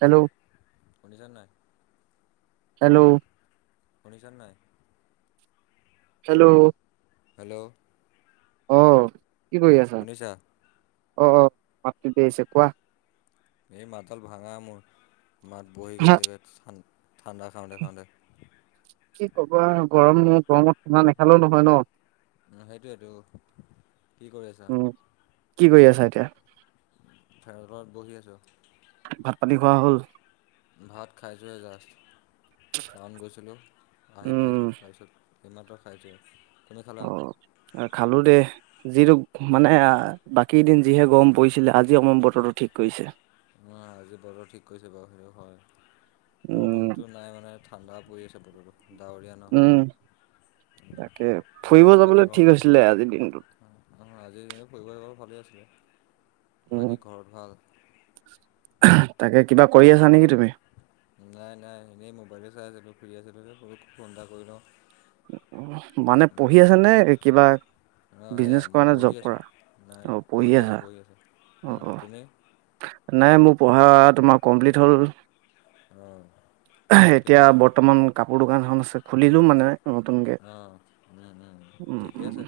Hello শুনিছান নাই? Hello শুনিছ নাই? হেল্ল' হেল্ল' অ', কি কৰি আছা? শুনিছা অ', [unintelligible] আহিছে কোৱা এই মাতডাল ভাঙা মোৰ, মাত বহি হা গৈছে গৈছে ঠাণ্ডা খাও তে খাও তে কি ক'বা গৰম গৰমত ঠাণ্ডা নাখালেও নহয় ন উ সেইটোয়েটো কি কৰি আছা? উম কি কৰি আছা এতিয়া ফেৰত তলত বহি আছো ভাত পাতি খোৱা হ'ল ভাত খাইছোঁহে জাষ্ট টাউন গৈছিলো আহি পাইছো উম তাৰপিছত [unintelligible] অ', খালো দে যিটো মানে বাকী দিন যিহে গৰম পৰি ছিলে, জি অকমান বতৰটো ঠিক কৰিছে উ, আজি বতৰ ঠিক কৰিছে বাৰু, সেই হয় উম বৰষুণতো নাই মানে ঠাণ্ডা পৰি আছে বতৰটো ডাৱৰীয়া ন উম, তাকে ফুৰিব ঘৰ বাকী যাবলৈ ঘৰ ঠিক হৈছিলে আজিৰ দিনটোত আজি ফুৰিবলৈ যাব ভালেই আছিলে, উম বাকী ঘৰত ভাল? তাকে, কিবা কৰি আছা নেকি তুমি? নাই, নাই, এনেই মোবাইলে চাই আছিলো, ফোন এটা কৰি লও মানে, পঢ়ি আছে নে কিবা সেয়া বিজনেছ কৰা মই নে পঢ়ি জব আছো, কৰা নাই অ পঢ়ি আছা আছো পঢ়ি আছো, অ উম, অ তুমি? নাই, মোৰ পঢ়া তোমাৰ কমপ্লিট হ'ল অঁ ঠিক এতিয়া, আছে বৰ্তমান কাপোৰ দোকান এ আছে, খুলিলো মানে নতুনকে আহ, উম, উম, ঠিকেই আছে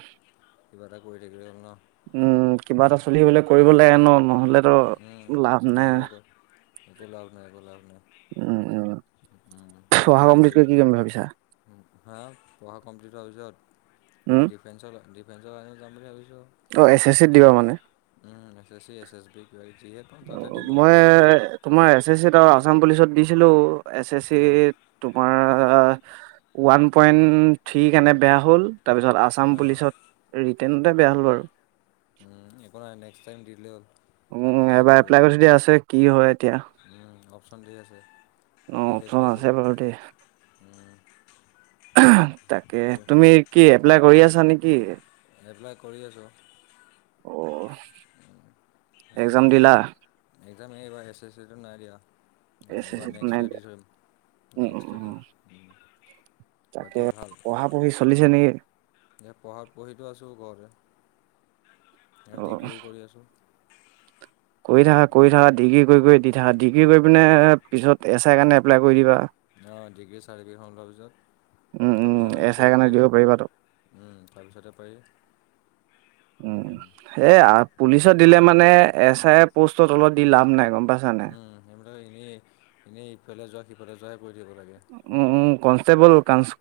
কিবা এটা কৰি থাকিলে হ'ল ন উম, কিবা এটা চলি বোলে কৰিব লাগে ন, নহলেতো উম, লাভ নাই নহ'বগৈ [unintelligible] নাই উম [unintelligible] ন [unintelligible] [unintelligible] কি কৰিম বুলি ভাবিছা হা পঢ়া কমপ্লিট হোৱাৰ পিছত, উম ডিফেন্সৰ ডিফেন্সৰ লাইন যাম বুলি ভাবিছোঁ উম অ এছ এছ চিত দিবা মানে এ, এছ -এছ- এছ বি কি মই, তোমাৰ এছ -এছ -চ আৰু আছাম পুলিচত দিছিলো এছ- এছ অঁ -চিত, তোমাৰ ওৱান পইণ্ট থ্ৰী কাৰণে বেয়া হ'ল তাৰপিছত, আছাম অঁ পুলিচত ৰিটাৰ্ণতে বেয়া হ'ল বাৰু উম, এই নেক্স টাইম দিল হ'ল উম, এবাৰ এপ্লাই কৰি থৈ দিয়া আছে কি হয় এতিয়া অপচন ঠিক আছে, অ দি অপচন থাকিলেই আছে হ'ল বাৰু দেই তাকে, তো তুমি কি এপ্লাই কৰি আছা নেকি? এপ্লাই কৰি আছো অ এ, এক্জাম দিলা [unintelligible] এছ এছট দিয়া আহ, এছ এছ এইবাৰ চিত নাই দিয়া উম উম উম তাকে, পঢ়া-পঢ়ি চলিছে নেকি? এ পঢ়াত পঢ়িতো আছো ঘৰতে, অ ডিগ্ৰীও কৰি আছো। কৰি থাকা, কৰি থাকা, ডিগ্ৰী কৰি কৰি দি থাকা। ডিগ্ৰী কৰি পিনে পিছত, এছ আইৰ কাৰণে এপ্লাই কৰি দিবা। অ', ডিগ্ৰীৰ চাৰ্টিফিকেট লোৱাৰ উম পিছত উম তাৰপিছতে, এছ আই কৰিব কাৰণে পাৰি দিব ধৰ। পাৰিবাতো উম, তাৰপিছতে পাৰি। উম, এ আ পুলিচত দিলে মানে, এছ আই এ পোষ্টৰ তলত দি লাভ নাই গম পাইছানে নাই? উম, সেইবিলাক এনেই, এনেই ইফালে যোৱা সিফালে যোৱা উম, উম, কনষ্টেবল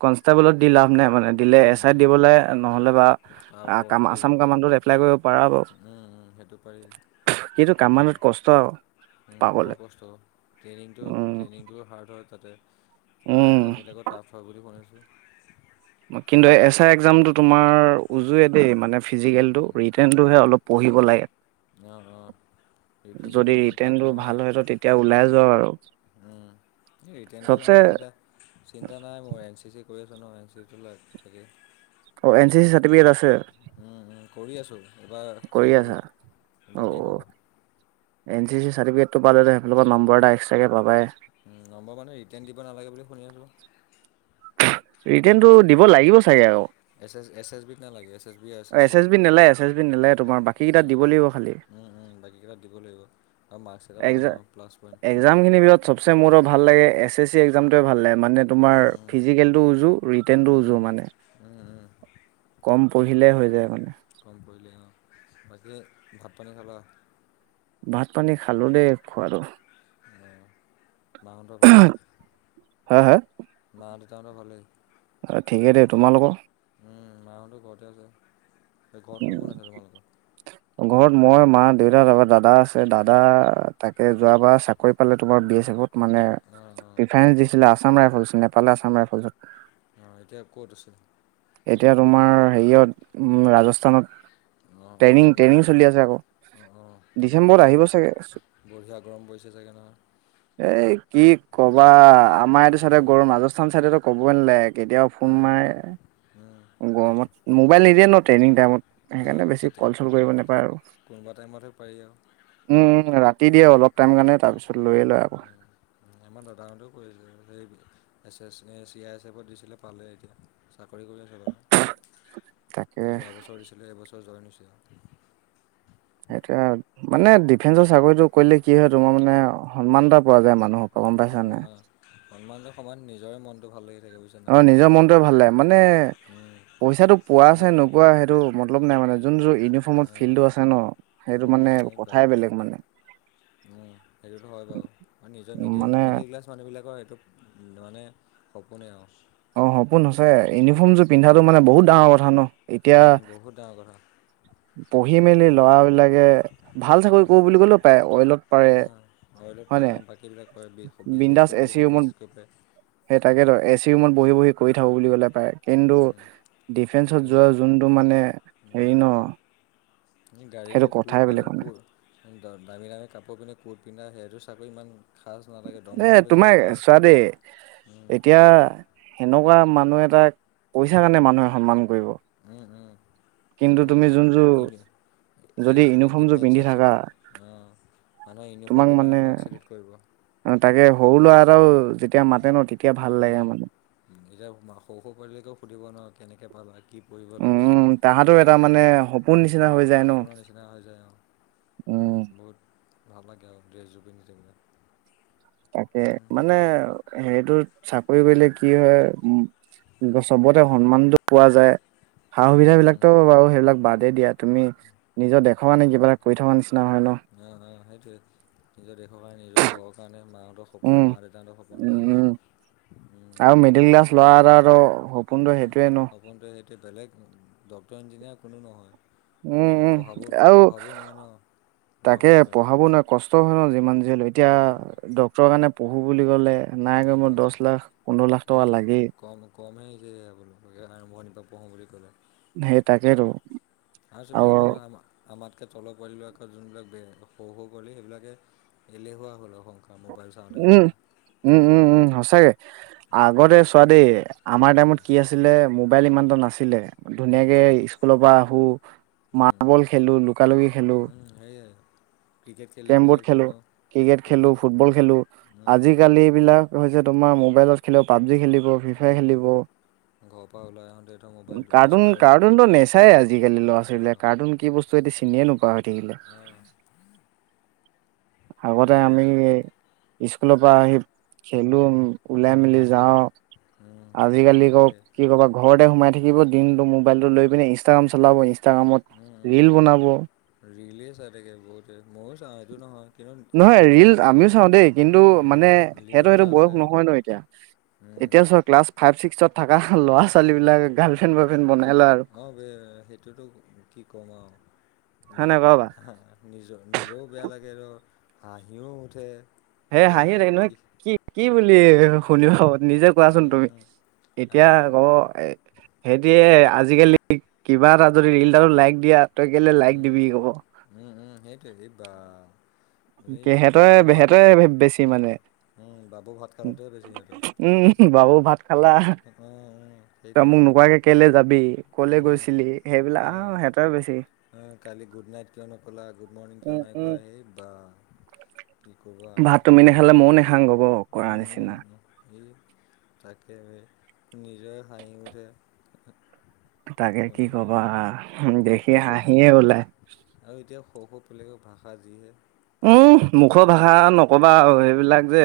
কনষ্টেবলত দি লাভ নাই মানে দিলে উম, এছ আইত উম, দিব লাগে, নহ'লে বা তাৰ ওপৰত কাম কি আছাম কামাণ্ডোত এপ্লাই কৰিব পৰিব, উম, উম, সেইটো পাৰি। কিন্তু উম, কামাণ্ডোত কষ্ট উম, পাবলে বৰ কষ্ট ট্ৰেইনিংটো উম ট্ৰেইনিংটো হাৰ্ড হয়। তাতে, উম এক্সামবিলাকো টাফ হয় বুলি শুনিছোঁ? কিন্তু, এচ আই এক্সামটো তোমাৰ [unintelligible] দেই মানে ফিজিকেলটো, উম, ৰিট্ৰেণটোহে অলপ পঢ়িব লাগে। অ', অ'। ফিজিকেল যদি ইমান টাফ ৰিট্ৰেনটো নহয়। ভাল হয়, ত' তেতিয়া ওলাই যোৱা আৰু। ৰিট্ৰেনটোৰ চবচে কাৰনে চিন্ত-চিন্তা নাই মোৰ, এন চি চি কৰি আছোঁ নহয়, এন চি চি টো লাগে। অ', এন চি চি চাৰ্টিফিকেট আছে? উম, উম, কৰি আছো। এইবাৰ কৰি শেষ হ'ব, আছা এইবাৰ শেষ হ'ব। এ চি চি চাটিফিকেটো পালে, তেওঁলোকৰ নাম্বৰ এটা এক্সট্ৰাকে পাবায়েই। উম, নম্বৰ মানে ৰিটাৰ্ণ দিব নালাগে বুলি শুনি আছোঁ। ৰিট্ৰেণটো এছ এছ দিব লাগিব চাগে আৰু? এছ এছ এছ এছ বিত নালাগে এছ এছ বি আৰু চিত। এছ এছ বি নালাগে, এছ এছ বি নালাগে। তোমাৰ, বাকী কেইটা উম, দিব লাগিব খালি। উম, উম, বাকী কেইটা দিব লাগিব। আৰু মাৰ্কছ এটা পায় ন প্লাছ পইণ্ট। এক্সাম-এক্সামখিনিৰ ভিতৰত চবচে মোৰ ভাল লাগে, এছ এছ চি এক্সামটোৱে ভাল লাগে। মানে তোমাৰ, উম, ফিজিকেলটো উজু ৰিট্ৰেৰ্টো উম, উম, উজু মানে, উম, উম, কম উম, পঢ়িলেই হৈ যায় মানে। গম পৰিলে বাকী, ভাত পানী খালা? ভাত-পানী খালো দেই খোৱাটো। মাঁহতৰ ভালেই। হা? হা? মা দেউতাহঁতৰ ভালেই। ঠিকে দে তোমালোকৰ। উম, মাঁহতো ঘৰতে আছে। এই ঘৰত কোন কোন আছে তোমালোকৰ উম, ঘৰত মই, মা, দেউতা তাৰপৰা দাদ দাদা আছে, দাদা তাকে যোৱাবাৰ চাকৰি পালে তোমাৰ বি এ। [unintelligible] মানে অঁ অঁ প্ৰিফাৰেন্স দিছিলে, আছাম ৰাইফলছ নেপালে আছাম ৰাইফলছত। অ', এতিয়া ক'ত আছে? এতিয়া তোমাৰ, হেৰিয়ত ৰাজস্থানত। ট্ৰেইনিং, ট্ৰেইনিং চলি আছে আকৌ। অ', অ', তাতো ডিচেম্বৰত আহিব চাগে বঢ়ি-বঢ়িয়া গৰম পৰিছে চাগে নহয়? এ কি কবা, আমাৰ এইটো চাইডে অঁ গৰম ৰাজস্থান চাইডেটো ক'বই নালাগে, কেতিয়াবা ফোন অঁ মাৰে। গৰমত, মোবাইল নিদিয়ে নহয় ট্ৰেইনিং টাইমত। সেইকাৰণে, অঁ বেছি কেতিয়া কল চল কোন কৰিব নেপায় আৰু। কোনোবা টাইমতহে পাৰি আৰু উম, ৰাতি দিয়ে অলপ টাইমৰ কাৰণে। তাৰপিছত, লৈয়ে লয় আকৌ। আমাৰ দাদাহঁতেও কৰি আছে, সেই এ চি আই এছ এফত দিছিলে পালে এতিয়া। চাকৰি কৰি আছে বাৰু, তাকে যোৱা বছৰ দি এই বছৰ জইন হৈছে। সেইটোয়ে, মানে ডিফেন্সৰ চাকৰিটো কৰিলে কি হয় তোমাৰ মানে সন্মান এটা পোৱা যায় মানুহক সন্মান-সন্মান এটা পালে নিজৰে মনটো ভাল লাগি থাকে বুজিছা নাই অ', নিজৰ মনটোয়ে ভাল লাগে, মানে উম, পইচাটো পোৱাছাই নোপোৱা সেইটো ম লগ নাই মানে যোন যোৰ ইউনিফৰ্মত ফিল্টো আছে ন সেইটো উম, মানে এই বা কথাই বেলেগ মানে। উম, সেইটোতো হয় বাৰু আৰু নিজৰ মিডিল মানে মিডিল ক্লাছ মানুহবিলাকৰ সেইটো মানে সপোনে আৰু। অ', সপোন সচাঁয়ে। ইউনিফৰ্ম যোৰ উম, পিন্ধাটো মানে বহুত ডাঙৰ কথা ন। এতিয়া উম, বহুত ডাঙৰ কথা পঢ়ি মেলি বহুত ল'ৰাবিলাকে ভাল চাকৰি উম, কৰো বুলি ক'লেও পাৰে অইলত পাৰে। অ, অইলত পাৰে বাকীবিলাক পাৰে বিজনেছ বিন্দাস কৰিম বুলি এচি কয় ৰুমত বিজনেছ কৰিব পাৰে সেই উম। তাকেতো এচি ৰুমত বহি বহি কৰি থাকো বুলি ক'লে পাৰে। কিন্তু ডিফেন্সত যোৱা যোনটো মানে হেৰি ন। গাড়ী সেইটো লৈ কথাই বেলেগ মানে [unintelligible] অ', দামী দামী কাপোৰ পিন্ধা কোৰ্ট পিন্ধ সেইটো চাকৰি ইমান খাচ নালাগে এ দৰমহা বেছি হ'ব তোমাৰ পাৰে। চোৱা দেই উম, এতিয়া সেনেকুৱা মান মানুহে এটাক পইচা কাৰণে মানুহে সন্মান কৰিব। উম, উম। কিন্তু আমাৰ তুমি যোন যোৰ এইবিলাক ডিফেন্সৰ আছিল অ'। তোমাক মানে তাকে সৰু ল'ৰা এটাও যেতিয়া মাতে ন তেতি উম, এতিয়া সৰু সৰু পোৱালিবিলাকেও সুধিব ন কেনেকৈ পালা কি কৰিব লাগে উম তাহাঁতৰ সেইবিলাক এটা কৰে। মানে সপোন নিচিনা উম হৈ যায় ন সপোনৰ নিচিনা হৈ যায় অ'। উম বহুত ভাল লাগে আৰু ড্ৰেছ যোৰ পিন্ধি থাকিলে। তাকে উম, মানে সেয়াই। সেইটো চাকৰি কৰিলে কি হয় উম চবতে সন্মানতটো পোৱা যায়। সা উম, উম। সুবিধাবিলাকতো বাৰু সেইবিলাক বাদেই দিয়া। তুমি নিজৰ দেশৰ কাৰণে কিবা এটা কৰি থকা নিচিনা হয় ন অ', অ', সেইটোয়ে নিজৰ দেশৰ কাৰণে নিজৰ ঘৰৰ কাৰণে ম নিজৰ উম সপোন মা দেউতাহঁতৰ সপোন উম উম সেইয়ায়ে। উম মিডিল ক্লাছ ল'ৰা আৰু সপোনটো সেইটোয়ে ন। এতিয়া বেলেগ ডক্টৰ ইঞ্জিনিয়াৰ কোনো নহয়। উম, আৰু পঢ়াব উম আৰু পঢ়াবও নোৱাৰে ন ঘৰৰ তাকে মানুহবিলাকে পঢ়াব নোৱাৰে কষ্ট হয় ন যিমান বুজিলো। এতিয়া উম ডক্টৰৰ কাৰণে পঢ়ো বুলি ক'লে নাই এই বা কমেও দহ লাখ পোন্ধৰ লাখ টকা লাগেই। কমেই হৈছে আপোনোৰ আৰম্ভণিৰ পৰা পঢ়োঁ বুলি ক'লে। সেই তাকেতো। আৰু [inaudible] আমাতকৈ তলৰ পোৱালিবিলাক যোনবিলাক বে সৰু সৰু পোৱালি সেইবিলাকে এলেহুৱা হ'ল মোবাইল চাওঁতে উম চাওঁতে। উম, উম, উম, সচাকে। উম আগতে চোৱা দেই আমাৰ টাইমত কি উম আছিলে মোবাইল ইমান ইমানতা নাছিলে। উম উম ধুনীয়াকে উম স্কুলৰ পৰা আহো। মাৰ্বল খেলো লুকা লুকি খেলো। উম উম সেয়াই ক্ৰিকেট খেলাই কেৰম বৰ্ড ক্ৰিকেট খেলো ক্ৰিকেট খেলো ফুটবল খেলো আজিকালি এইবিলাক হৈছে তোমাৰ মোবাইলত খেলিব পাবজি খেলি ফ্ৰী ফাই খেলিব। [inaudible] কাৰ্টুন স্কুলৰ কাৰ্টুনটো নেচায়ে আজিকালি ল'ৰা অঁ ছোৱালীবিলাক। কাৰ্টুন কি বস্তু সিহঁতে চিনিয়ে নোপোৱা হৈ থাকিলে। [inaudible] অঁ আগতে আমি সেইটোৱেইটো স্কুলৰ পৰা আহি খেলো ওলাই মেলি যাওঁ। আজিকালি আকৌ সেইটোৱে কি কবা ঘৰতে সোমাই থাকিব দিনটো মোবাইলটো লৈ পিনে ইনষ্টাগ্ৰাম চলাব ইানষ্টগ্ৰামত ৰীল বনাব। ৰীলে চাই থাকে বহুতে, ময়ো চাওঁ এইটো নহয় কিন্তু লিমিট থাকে ন। চা দেই কিন্তু মানে সিহঁতৰ লিমিট সেইটো এটা বয়স আছে নহয় ন এতিয়া। এতিয়া চ ক্লাছ ফাইভ ছিক্সত থকা লৰা ছোৱালী বিলাক গাৰ্ল ফ্ৰেণ্ড, বয় ফ্ৰেণ্ড বনাই। লয় আৰু অ, ব সেইটোতো কি কম হয় আৰু। নাই বাৰু বা? নিজৰ, নিজেও বেয়া লাগে ধ হাঁহিও উঠে। হে হাঁহি ৰাই নহয় কি কি বুলি। শুনিব পাব নিজে কোৱাচোন তুমি এতিয়া কব আৰু এ সেইটয়ে আজিকালি কিবা এটা যদি ীল এটাটো লাইক দিয়াত। তই কেলে লাইক দিবি আকৌ। উম, উম, সেইটোৱে এই বা, এই সেহেঁতৰ বাবু ভাত সেহেঁতে বেছি উম, মানে। উম, বাবু ভাত খালাটোৱে বেছি সিহঁতৰ। উম, বাবু ভাত খালা। উম, উম, তই সেইটোৱে মোক নোকোৱাকে কেলে যাবি ক'লে উম, গৈছিলি। সেইবিলাক আহ উম। সিহটে বেছি। কালি গুড নাইট কিয় নক'লা গুড মৰ্ণিং কিয় উম নাই উম কোৱা হেই বা। কি ক'বা। ভাত তুমি নেখালে ময়ও নাখাওঁ গব কৰ নিচিনা। স, তাকে নিজৰ হাঁহি উঠে। তাকে কি শুনি শুনি। কবা, আৰু দেখি সৰু সৰু হাঁহিয়ে ওলায়। আকুলক ভাষা যিহে। উম, মুখৰ হুম, ভাষা নকবা আৰু হুম, সেইবিলাক যে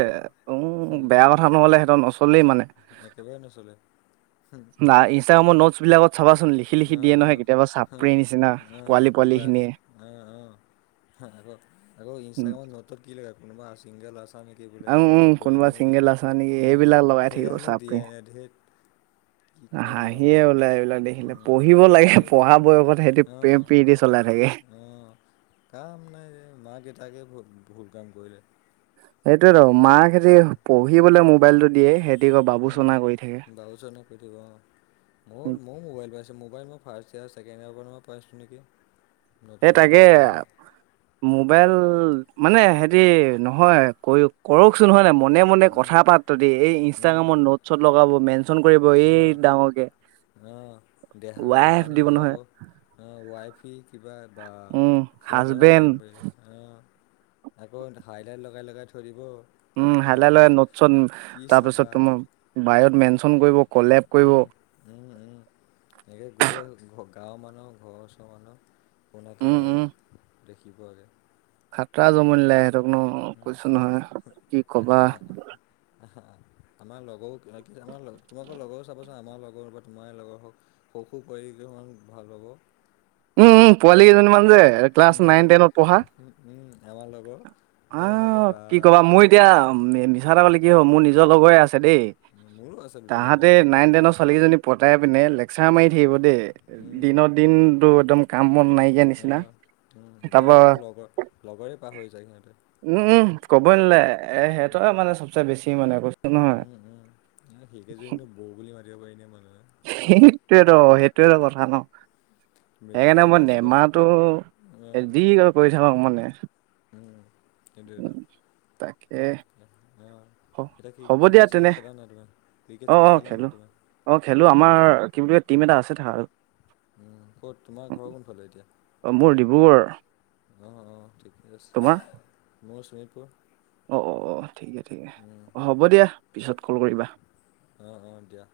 উম হুম, বেয়া কথা নহ'লে সিহঁতৰ নচ একেবাৰে নচ'লে। হুম। নাই ইনষ্টাগ্ৰামৰ নোটছ বিলাকত। চাবাচোন লিখি লিখি অ', দিয়ে নহয় অ', কেতিয়াবা চাপৰে অ', নিচিনা অ', পোৱালি পোৱালি কিবা খিনিয়ে। অ', অ'। আকৌ, আকৌ উম, ইনষ্টাগ্ৰামত নতৰ কি লে কোনোবা আ নেকি বোলে উম, কোনোবা পবা নেকি চিংগল আছা নেকি সেইবিলাক লগাই থাকিব সেয়নো চাপৰি। দিয়েনে ধেত। কি ক'ম আৰু হাঁহিয়ে মই। ওলাইলাই দেখিলে প উম, পঢ়িব লাগে ধেত পঢ়া বয়সত সেইটো প্ৰেম অ', প্ৰীতি চলাই থাকে। অ'। কাম নাই যে, মাক কেইটাকে বুত ভুল কাম কৰিলে। সটোয়েেতো মাক উম, সিহঁতি পঢ়িবলে মোবাইলতটো দিয়ে, সিহঁতি ক বাবু চনা কৰি থাকে। বাবো চনা, মোৰ ম মোবাইল পাইছে মোবাইল মই ফাৰ্ষ ইয়াৰছেকেণ্ অ, পাইিছোঁ নেকি। নতুন সেই তাকে মোবাইল বুলি কিবা মোবাইল। মানে হে নহয়, কৰকচোন নহয় নাই মই মনে মনে উম, কথা পাত্ৰ দ এই উম, ইনষ্টাগ্ৰামত নোট শত লগাব মেনচন কৰিব এই ডাঙৰকে। অহ, দেহা, ৱাইফ গোসানি দিব লগাব নহয় আহ ৱাই ফি কিবা বা উম সিহঁতৰহে হাজবেণ্ড পাৰিম বুলি। আকৌ হাইলাইট লগাই লগাই থৈ দিব। উম, হাল ল ৰাম নোটছত কি তাৰ পিছত চাবা তোমাৰ বাইও ত মেনচন কৰিব। কলেপ কৰিব উম, উম, উম, এই গোটেই। গাঁৱৰ মানুহক ঘৰৰ ওচৰৰ মানুহ কোোনাকে উম উম লগাব দেখিবাগৈ। খাতৰা জনম দিলে সিহঁতক ন উম কৈছো নহয় কি ক'বা। আমাৰ লগৰো, আমাৰ লগ তোমাকো লগৰ। চাব চোন আমাৰ লগৰ বা তোমাৰ লগৰ হওক স সুখ কৰি কিছমান ভাল হ'ব। উম, পোৱালি কেইজনীমান যে ক্লাছ উম, নাইন টেনত পঢ়া। উম, উম আমাৰ লগৰ অ, দুটামানে একে বা কি কবা মোৰ এতিয়া মিছাতে বুলি কি হ'ব মোৰ নিজৰ লগৰে আছে। দেই, মোৰো আছে দুটামান তাহাতে লগৰ নাইন তেনৰ ছোৱালী কেইজনী পতাই পিনে। লেকচাৰ মাৰি উম থাকিব দ দিনত দিন একম কা উ, উম, এতিয়া সহৰ লগৰ লগৰে পাহৰি যায় সিহঁতে। উ, ক'বই নিলে এ সিহঁতৰ উম মানে চবচে বেছি মানে কৈছো নহয়। সেইকেইযোৰ কিন্তু বৌ বুলি মাতিব পাৰি ন মানুহে। সেইটোয়ে কথা ন। সেইকাৰণে মেট্ৰিকেই মই পাছ কৰা নাই নেমাহটো অ যি কৰে কৰি থাকক মানে। এইটো এইটো। উম, তাকে। হ এতিয়া কি হ'ব দিয়া ক্ৰিকেট তেনে চিকেট খেলা নাই তুমি? অ ক্ৰিকেট অ চিকেট খেলা খেলো নাই তুমি? অ' খেলোঁ আমাৰ কি বুলি টিম এটা আছে তাত। উম, ক'ত তোমাৰ ঘৰৰ কোনফালে এতিয়া? মোৰ ডিব্ৰুগড় অ', অ' ঠিকে আছে। তোমাৰ মোৰ শোণিতপুৰ। অ', অ', অ' ঠিকে ঠিকে। উম অ' হ'ব দিয়া পিছত কল কৰিবা। অ', অ' দিয়া।